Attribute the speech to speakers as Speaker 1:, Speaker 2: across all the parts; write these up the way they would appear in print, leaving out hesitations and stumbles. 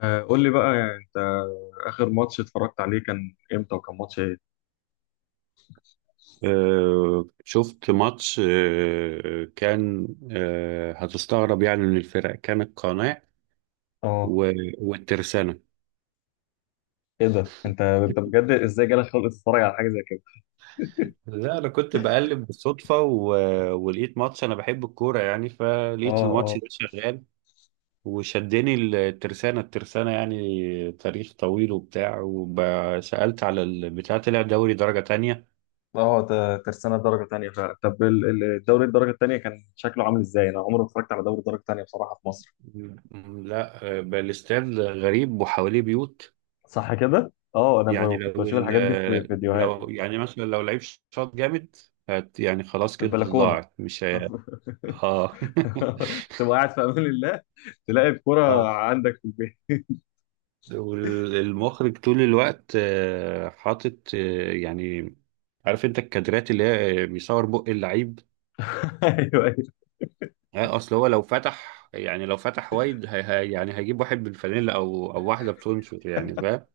Speaker 1: قول لي بقى يعني انت. ماتش اتفرجت عليه كان امتى وكان ماتش ايه؟
Speaker 2: شفت ماتش آه، كان آه، هتستغرب يعني من الفرق، كان القناع
Speaker 1: اه.
Speaker 2: والترسانة.
Speaker 1: ايه ده انت بجد ازاي جالك خلق تتفرج على حاجه زي كده؟
Speaker 2: لا انا كنت بقلب بالصدفة ولقيت ماتش، انا بحب الكورة يعني
Speaker 1: اه
Speaker 2: فلقيت الماتش
Speaker 1: اه.
Speaker 2: ده شغال وشدني. الترسانة يعني تاريخ طويل وبتاع، وسألت على البتاع طلع دوري درجة تانية.
Speaker 1: اه، ده ترسانة درجة تانية فعلا. طب الدوري الدرجه الثانيه كان شكله عامل ازاي؟ انا عمري ما اتفرجت على دوري الدرجه الثانيه بصراحه في مصر.
Speaker 2: لا، بقى الاستاد غريب وحواليه بيوت.
Speaker 1: صح كده؟ اه، انا
Speaker 2: يعني
Speaker 1: كنت بشوف الحاجات دي في فيديوهات
Speaker 2: لو يعني مثلا لو لعيب شاط جامد يعني خلاص
Speaker 1: في
Speaker 2: كده
Speaker 1: البلكونه.
Speaker 2: ضاعت مش هي. اه.
Speaker 1: تبقى قاعد في امان الله، تلاقي الكرة
Speaker 2: اه.
Speaker 1: عندك في البيت.
Speaker 2: والمخرج طول الوقت حاطط، يعني عارف انت الكادرات اللي هي، بيصور بق اللعيب.
Speaker 1: ايوه ايوه
Speaker 2: اصل هو لو فتح وايد هي يعني هيجيب واحد بالفانيلا او واحده بتنشر، يعني فاهم.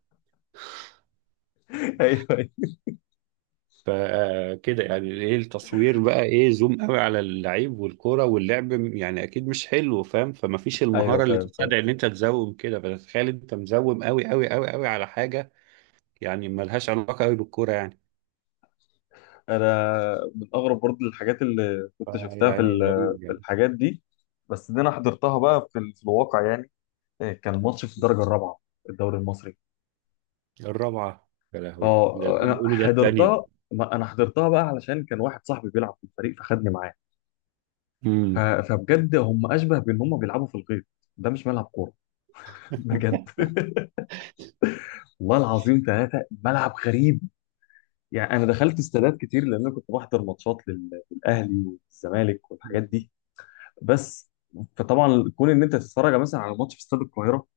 Speaker 1: ايوه ايوه
Speaker 2: فكده يعني ايه التصوير بقى، ايه زوم قوي على اللعيب والكرة واللعب، يعني اكيد مش حلو فاهم، فمفيش
Speaker 1: أيوة،
Speaker 2: المهارة اللي
Speaker 1: فاهم فاهم.
Speaker 2: تساعد ان انت تزوم كده. فتخيل انت مزوم قوي قوي قوي قوي على حاجة يعني ملهاش علاقة قوي بالكرة يعني.
Speaker 1: انا من اغرب برضه الحاجات اللي كنت شفتها في
Speaker 2: يعني غريب
Speaker 1: في
Speaker 2: يعني.
Speaker 1: الحاجات دي، بس دي انا حضرتها بقى في، في الواقع يعني. إيه، كان ماتش في الدرجه الرابعه الدوري المصري.
Speaker 2: الرابعة؟ يا لهوي، ده اللي
Speaker 1: اه،
Speaker 2: أنا
Speaker 1: انا
Speaker 2: بقوله ده التانية.
Speaker 1: حضرتها، ما انا حضرتها بقى علشان كان واحد صاحبي بيلعب في الفريق فخدني معاه. ف-
Speaker 2: امم
Speaker 1: فبجد هم اشبه بان هم بيلعبوا في الغيط، ده مش ملعب كوره. بجد والله العظيم ثلاثه، ملعب غريب. يعني انا دخلت استادات كتير لان انا كنت بحضر ماتشات للاهلي والزمالك والحاجات دي، بس. فطبعا كون ان انت تتفرج مثلا على ماتش في استاد القاهره،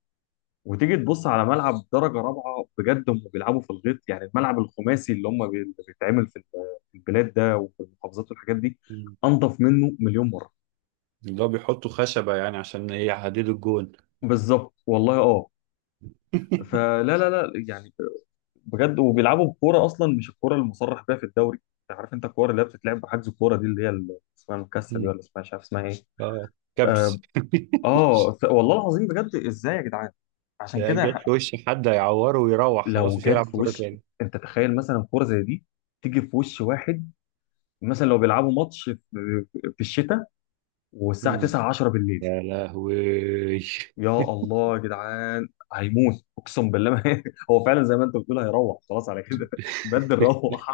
Speaker 1: وتيجي تبص على ملعب درجه رابعه، بجد هم بيلعبوا في الغيط. يعني الملعب الخماسي اللي اللي بيتعمل في في البلاد ده وفي المحافظات والحاجات دي، انضف منه مليون مره.
Speaker 2: اللي هو بيحطوا خشبة يعني عشان ايه يحددوا الجون.
Speaker 1: بالظبط والله، اه. فلا لا، لا، يعني بجد، وبيلعبوا بكوره اصلا مش الكوره المصرح بيها في الدوري. انت عارف انت الكوره اللي هي بتتلعب بحجز الكوره دي اللي هي اسمها المكسل دي،
Speaker 2: مم.
Speaker 1: ولا اسمها مش عارف اسمها ايه.
Speaker 2: اه.
Speaker 1: اه.
Speaker 2: كبس.
Speaker 1: والله العظيم بجد، ازاي يا جدعان؟ عشان
Speaker 2: يا جت
Speaker 1: كده
Speaker 2: في وشي حد، هيعوره ويروح خلاص
Speaker 1: لو
Speaker 2: مش
Speaker 1: جت
Speaker 2: هيلعب
Speaker 1: في
Speaker 2: كورة
Speaker 1: وش،
Speaker 2: تاني.
Speaker 1: انت تخيل مثلا كوره زي دي تيجي في وش واحد، مثلا لو بيلعبوا ماتش في في الشتاء والساعه
Speaker 2: مم.
Speaker 1: 9 10 بالليل،
Speaker 2: يا لهوي.
Speaker 1: يا الله يا جدعان هيموت اقسم بالله ما هو فعلا زي ما انت بتقول هيروح خلاص على كده. بدل روح.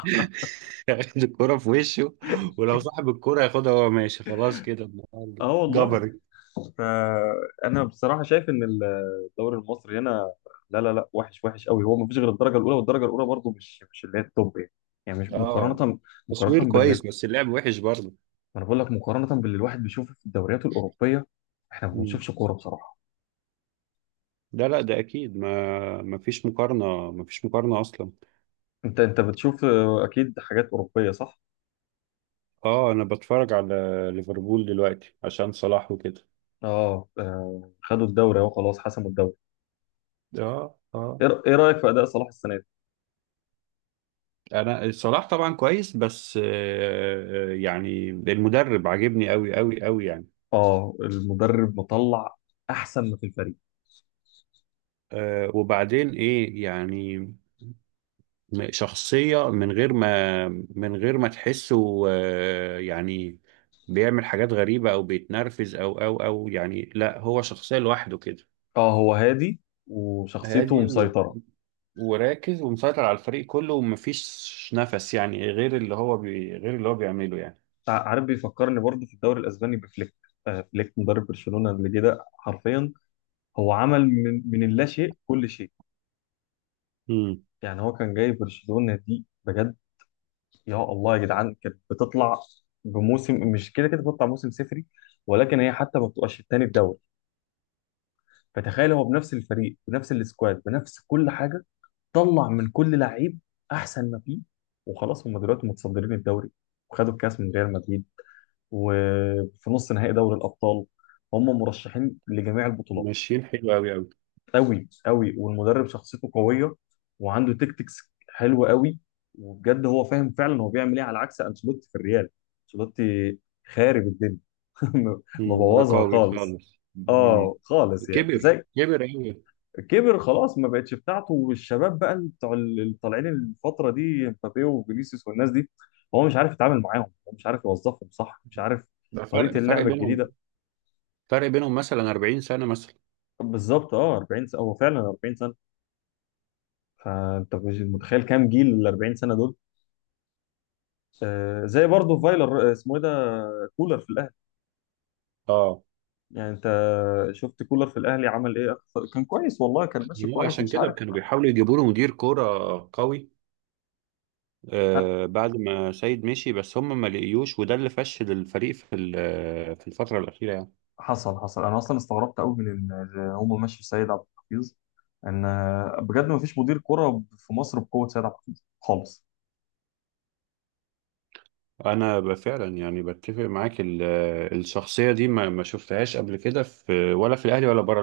Speaker 2: ياخد الكورة في وشه، ولو صاحب الكورة ياخدها وهو ماشي، خلاص كده النهارده
Speaker 1: اه والله.
Speaker 2: جبري.
Speaker 1: فانا بصراحه شايف ان الدوري المصري هنا، لا لا، لا، وحش، وحش قوي. هو ما فيش غير الدرجه الاولى، والدرجه الاولى برضه مش اللي هي التوب يعني. يعني مش
Speaker 2: اه،
Speaker 1: مقارنه،
Speaker 2: تصوير
Speaker 1: مقارنه.
Speaker 2: كويس بس اللعب وحش برضه.
Speaker 1: ما انا بقول لك مقارنه باللي الواحد بيشوفه في الدوريات الاوروبيه، احنا ما
Speaker 2: مم.
Speaker 1: بنشوفش كوره بصراحه.
Speaker 2: لا لا، ده اكيد ما فيش مقارنة، ما فيش مقارنة اصلا.
Speaker 1: انت بتشوف اكيد حاجات اوروبيه، صح.
Speaker 2: اه، انا بتفرج على ليفربول دلوقتي عشان صلاح وكده.
Speaker 1: اه، خدوا الدوري اهو، خلاص حسموا الدوري.
Speaker 2: اه اه.
Speaker 1: ايه إيه رايك في اداء صلاح السنه دي؟
Speaker 2: انا الصلاح طبعا كويس بس، يعني المدرب عاجبني قوي قوي قوي يعني.
Speaker 1: اه، المدرب مطلع احسن ما في الفريق.
Speaker 2: وبعدين ايه يعني، شخصية من غير ما تحسه يعني بيعمل حاجات غريبة او بيتنرفز او يعني. لا هو شخصية لوحده كده،
Speaker 1: اه، هو هادي وشخصيته
Speaker 2: هادي
Speaker 1: مسيطره.
Speaker 2: وراكز ومسيطر على الفريق كله، ومفيش نفس يعني غير اللي هو بيعمله يعني.
Speaker 1: عارف، بيفكرني برضه في الدوري الاسباني بفليك. فليك مدرب برشلونه اللي جه ده، حرفيا هو عمل من اللا شيء كل شيء.
Speaker 2: امم
Speaker 1: يعني هو كان جاي برشلونه دي بجد، يا الله يا جدعان كانت بتطلع بموسم مش كده كده، بتطلع موسم صفري، ولكن هي حتى ما بتبقاش التاني الدوري. فتخيل هو بنفس الفريق، بنفس السكواد، بنفس كل حاجه، طلع من كل لعيب احسن ما فيه، وخلاص هم دلوقتي متصدرين الدوري، وخدوا الكاس من ريال مدريد، وفي نص نهائي دوري الابطال، هم مرشحين لجميع البطولات.
Speaker 2: ماشيين حلو قوي قوي.
Speaker 1: قوي قوي. والمدرب شخصيته قويه، وعنده تكتكس حلوه قوي، وبجد هو فاهم فعلا هو بيعمل ايه، على عكس انشيلوتي في الريال. انشيلوتي خارب الدنيا.
Speaker 2: مم.
Speaker 1: مبوظها
Speaker 2: رقاوي
Speaker 1: خالص،
Speaker 2: خالص. مم.
Speaker 1: اه خالص. يعني
Speaker 2: كبر
Speaker 1: زي،
Speaker 2: كبر أوي.
Speaker 1: كبر خلاص ما بقتش بتاعته، والشباب بقى اللي بتوع اللي طالعين الفتره دي، مبابي وفينيسيوس والناس دي، هو مش عارف يتعامل معاهم، هو مش عارف يوظفهم صح، مش عارف
Speaker 2: ده
Speaker 1: طريقه اللعبه الجديده.
Speaker 2: فرق بينهم مثلا 40 سنة مثلا.
Speaker 1: بالظبط، اه 40 سنه، هو فعلا 40 سنه. فانت مش متخيل كام جيل ال 40 سنه دول. زي برضه فايلر، اسمه ايه ده، كولر في الاهلي.
Speaker 2: اه،
Speaker 1: يعني انت شفت كولر في الاهلي عمل ايه كان كويس والله، كان ماشي
Speaker 2: هو
Speaker 1: كويس،
Speaker 2: عشان
Speaker 1: مش
Speaker 2: كده
Speaker 1: عارف.
Speaker 2: كانوا بيحاولوا يجيبوا له مدير كورة قوي
Speaker 1: لا،
Speaker 2: بعد ما سيد مشي، بس هم ما لقيوش، وده اللي فشل الفريق في الفترة الأخيرة يعني.
Speaker 1: حصل حصل. انا اصلا استغربت قوي من ان هم مشوا سيد عبد الحفيظ، ان بجد ما فيش مدير كرة في مصر بقوة سيد عبد الحفيظ خالص.
Speaker 2: أنا فعلا يعني بتفق معاك، الشخصية دي ما شفتهاش قبل كده في ولا في الأهلي ولا بره.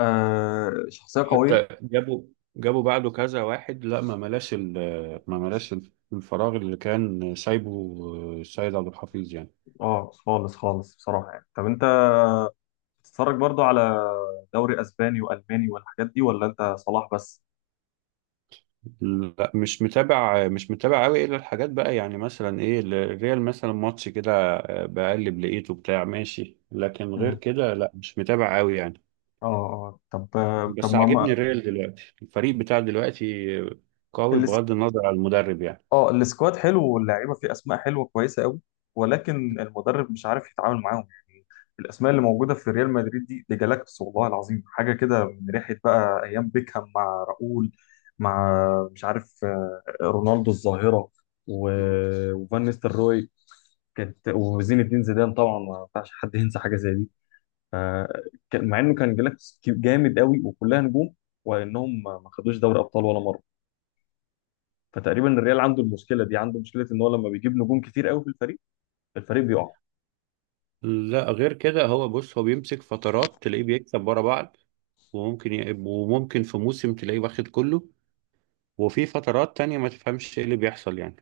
Speaker 1: آه، شخصية قوية.
Speaker 2: حتى جابوا بعده كذا واحد، لا ما ملاش الفراغ اللي كان سايبه السيد عبد الحفيظ يعني.
Speaker 1: اه خالص خالص بصراحة. يعني طب انت بتتفرج برضه على دوري اسباني والماني والحاجات دي، ولا انت صلاح بس؟
Speaker 2: لا مش متابع، مش متابع قوي، الا الحاجات بقى، يعني مثلا ايه، الريال مثلا ماتش كده بقلب لقيته بتاع ماشي، لكن غير
Speaker 1: مم.
Speaker 2: كده لا مش متابع قوي يعني.
Speaker 1: اه اه. طب
Speaker 2: بس عاجبني الريال دلوقتي، الفريق بتاع دلوقتي قوي
Speaker 1: اللي،
Speaker 2: بغض النظر عن المدرب يعني.
Speaker 1: اه السكواد حلو، واللعيبه فيه اسماء حلوه كويسه قوي، ولكن المدرب مش عارف يتعامل معاهم يعني. الاسماء اللي موجوده في ريال مدريد دي، دي جالاكتس والله العظيم. حاجه كده من ريحه بقى ايام بيكهام مع راؤول، مع مش عارف، رونالدو الظاهره، وفان نيستلروي، كانت. وزين الدين زيدان طبعا ما ينفعش حد ينسى حاجه زي دي. ف- مع انه كان جالاكتس جامد قوي وكلها نجوم، وانهم ما خدوش دوري ابطال ولا مره. فتقريبا الريال عنده المشكله دي، عنده مشكله ان هو لما بيجيب نجوم كتير قوي في الفريق، الفريق بيقع.
Speaker 2: لا غير كده، هو بيمسك فترات تلاقيه بيكسب ورا بعض، وممكن في موسم تلاقيه واخد كله، وفي فترات تانية ما تفهمش ايه اللي بيحصل يعني.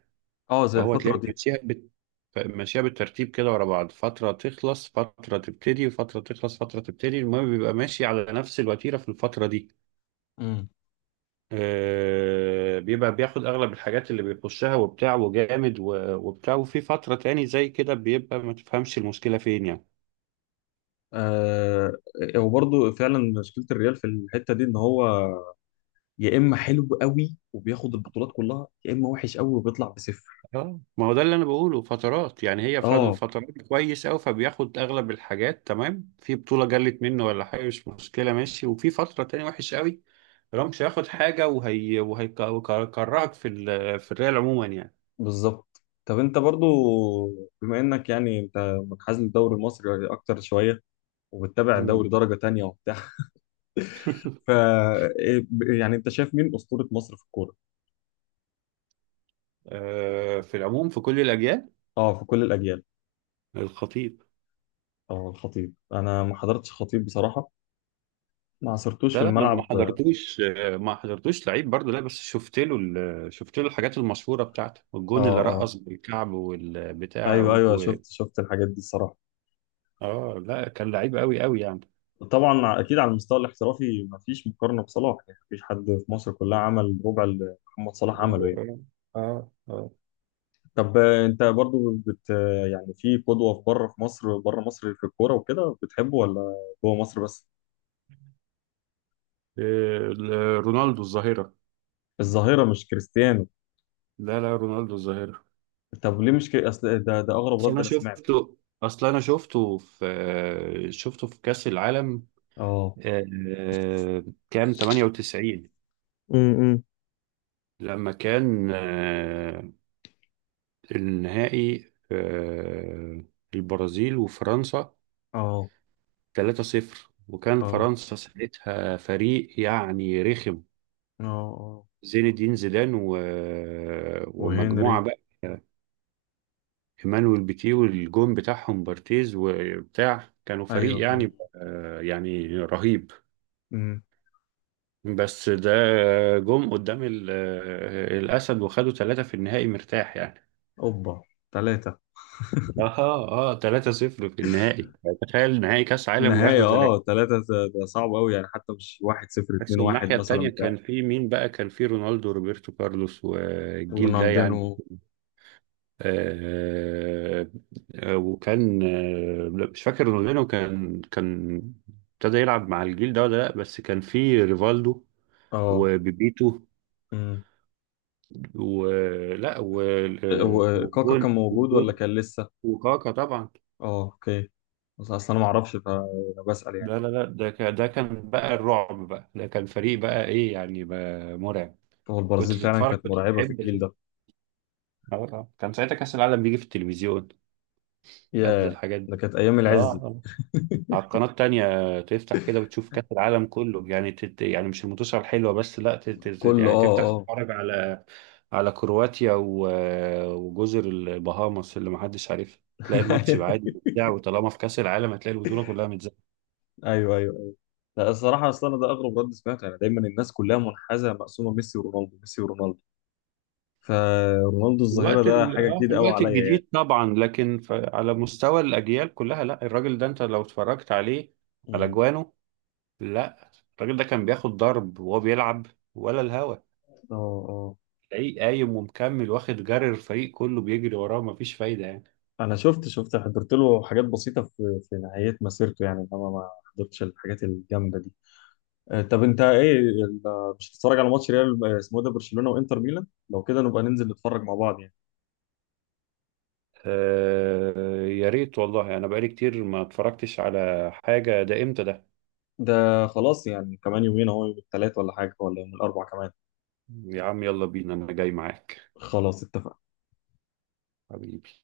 Speaker 1: اه زي
Speaker 2: فهو
Speaker 1: الفتره
Speaker 2: تلاقي
Speaker 1: دي.
Speaker 2: ماشيها بالترتيب كده ورا بعض، فترة تخلص فترة تبتدي، فترة تخلص فترة تبتدي، المهم بيبقى ماشي على نفس الوتيرة في الفترة دي.
Speaker 1: امم.
Speaker 2: بيبقى بياخد أغلب الحاجات اللي بيخشها وبتاع وجامد، و... وبتاع وفي فترة تاني زي كده بيبقى ما تفهمش المشكلة فين يعني.
Speaker 1: آه، وبرضه فعلا مشكله الريال في الحته دي، ان هو يا اما حلو قوي وبياخد البطولات كلها، يا اما وحش قوي وبيطلع بصفر.
Speaker 2: اه، ما هو ده اللي انا بقوله فترات يعني، هي
Speaker 1: اه
Speaker 2: فالفترات كويس قوي فبياخد اغلب الحاجات تمام، في بطولة جلت منه ولا حاجة مش مشكلة ماشي، وفي فترة تانية وحش قوي. رامش هياخد حاجة، وهيكرهك في الريال عموما يعني.
Speaker 1: بالظبط. طب انت برضو، بما انك يعني انت منحاز للدوري المصري اكتر شويه، وبتتابع
Speaker 2: مم.
Speaker 1: دوري درجه تانية وبتاع، ف إيه، يعني انت شايف مين اسطوره مصر في الكوره؟
Speaker 2: في العموم في كل الاجيال،
Speaker 1: اه، في كل الاجيال.
Speaker 2: الخطيب.
Speaker 1: اه، الخطيب. انا ما حضرتش خطيب بصراحه، ما عصرتوش في
Speaker 2: لا لا، ما أنا ما
Speaker 1: الملعب، اه.
Speaker 2: حضرتوش آه، ما حضرتوش لعيب برضه، لا بس شفت له الحاجات المشهورة بتاعته والجون اللي
Speaker 1: اه
Speaker 2: رقص بالكعب والبتاع،
Speaker 1: ايوه ايوه،
Speaker 2: و...
Speaker 1: شفت شفت الحاجات دي الصراحه.
Speaker 2: اه لا كان لعيب قوي قوي يعني.
Speaker 1: طبعا اكيد على المستوى الاحترافي ما فيش مقارنه بصلاح يعني، ما فيش حد في مصر كلها عمل ربع اللي محمد صلاح عمله يعني.
Speaker 2: اه اه. آه.
Speaker 1: طب انت برضو بت آه، يعني في قدوه في بره، في مصر بره مصر في الكوره وكده بتحبه، ولا جوه مصر بس؟
Speaker 2: إيه، ال- رونالدو الظاهرة.
Speaker 1: الظاهره مش كريستيانو.
Speaker 2: لا لا، رونالدو الظاهرة.
Speaker 1: طب ليه مش كري... اصل ده ده اغرب
Speaker 2: اصل
Speaker 1: رد
Speaker 2: انا
Speaker 1: انا سمعته.
Speaker 2: شفته اصل انا شفته في شفته في كأس العالم،
Speaker 1: اه.
Speaker 2: آه، كام 98
Speaker 1: امم.
Speaker 2: لما كان النهائي، البرازيل وفرنسا
Speaker 1: اه
Speaker 2: 3-0. وكان
Speaker 1: اه
Speaker 2: فرنسا ساعتها فريق يعني رخم،
Speaker 1: اه اه.
Speaker 2: زين الدين زيدان ومجموعة
Speaker 1: وهنري.
Speaker 2: بقى، ايمانويل بيتيه، والجون بتاعهم بارتيز وبتاع، كانوا فريق
Speaker 1: ايوه
Speaker 2: يعني
Speaker 1: أيوة.
Speaker 2: يعني رهيب.
Speaker 1: امم.
Speaker 2: بس ده جم قدام الأسد، وخدوا ثلاثة في النهائي مرتاح يعني.
Speaker 1: اوبا، ثلاثة.
Speaker 2: اه اه، 3-0 في النهائي، تخيل نهائي كأس عالم
Speaker 1: النهاية
Speaker 2: وياخدوا
Speaker 1: اه
Speaker 2: ثلاثة.
Speaker 1: ثلاثة، ده ده صعب قوي يعني، حتى مش واحد صفر
Speaker 2: بس
Speaker 1: اتنين واحد
Speaker 2: الناحية
Speaker 1: مثلا
Speaker 2: التانية
Speaker 1: بتاع.
Speaker 2: كان في مين بقى، كان في رونالدو وروبرتو كارلوس والجيل ده
Speaker 1: ورونالدينو.
Speaker 2: يعني. آه، آه، وكان آه، لا، مش فاكر رونالدينو كان ابتدى يلعب مع الجيل ده ولا لا، بس كان في ريفالدو
Speaker 1: اه.
Speaker 2: وبيبيتو،
Speaker 1: امم.
Speaker 2: ولا
Speaker 1: وكاكا كان
Speaker 2: وجون
Speaker 1: موجود ولا
Speaker 2: وجون
Speaker 1: كان لسه؟
Speaker 2: وكاكا طبعا.
Speaker 1: اه اوكي. بس اصلا انا ما اعرفش فانا بسأل يعني.
Speaker 2: لا لا لا، ده كان بقى الرعب بقى، ده كان فريق بقى، ايه يعني بقى مرعب.
Speaker 1: هو البرازيل فعلا كانت
Speaker 2: كنت
Speaker 1: مرعبة في
Speaker 2: تحب
Speaker 1: الجيل ده.
Speaker 2: كان ساعتها كأس العالم بيجي في التلفزيون قبل
Speaker 1: يا،
Speaker 2: الحاجات
Speaker 1: ده
Speaker 2: دي.
Speaker 1: كانت ايام العز دي.
Speaker 2: اه، على القناة التانية تفتح كده وتشوف كأس العالم كله يعني، يعني مش المنتصف الحلوة بس، لا
Speaker 1: كله
Speaker 2: يعني
Speaker 1: اه
Speaker 2: تفتح
Speaker 1: اه.
Speaker 2: تتفرج على على كرواتيا وجزر البهاماس اللي محدش عارفها، تلاقي الماتش يبقى عادي متذاع، وطالما في كأس العالم هتلاقي البطولة كلها متذاعة.
Speaker 1: ايوه ايوه ايوه. لا الصراحة اصلا أنا ده اغرب رد سمعته يعني. دايما الناس كلها منحازة مقسومة ميسي ورونالدو، ميسي ورونالدو. فرونالدو الظاهرة ده حاجة
Speaker 2: في
Speaker 1: جديدة قوي
Speaker 2: الوقت
Speaker 1: عليا يعني.
Speaker 2: الجديد طبعا، لكن على مستوى الأجيال كلها، لا الراجل ده انت لو اتفرجت عليه على
Speaker 1: امم.
Speaker 2: جوانه، لا الراجل ده كان بياخد ضرب وهو بيلعب ولا الهوا،
Speaker 1: اه اه.
Speaker 2: تلاقيه قايم ومكمل واخد جري، الفريق كله بيجري وراه مفيش فايدة يعني.
Speaker 1: انا شفت شفت حضرت له حاجات بسيطه في في نهايه مسيرته يعني، انما ما حضرتش الحاجات الجامده دي. طب انت ايه مش هتتفرج على ماتش ريال اسمه ايه ده، برشلونه وانتر ميلان؟ لو كده نبقى ننزل نتفرج مع بعض يعني.
Speaker 2: يا ريت والله، انا بقالي كتير ما اتفرجتش على حاجة، ده امتى ده؟
Speaker 1: ده خلاص، يعني كمان يومين اهو، يوم الثلاث ولا حاجه، ولا يوم الاربع كمان.
Speaker 2: يا عم يلا بينا، انا جاي معاك
Speaker 1: خلاص اتفقنا.
Speaker 2: حبيبي.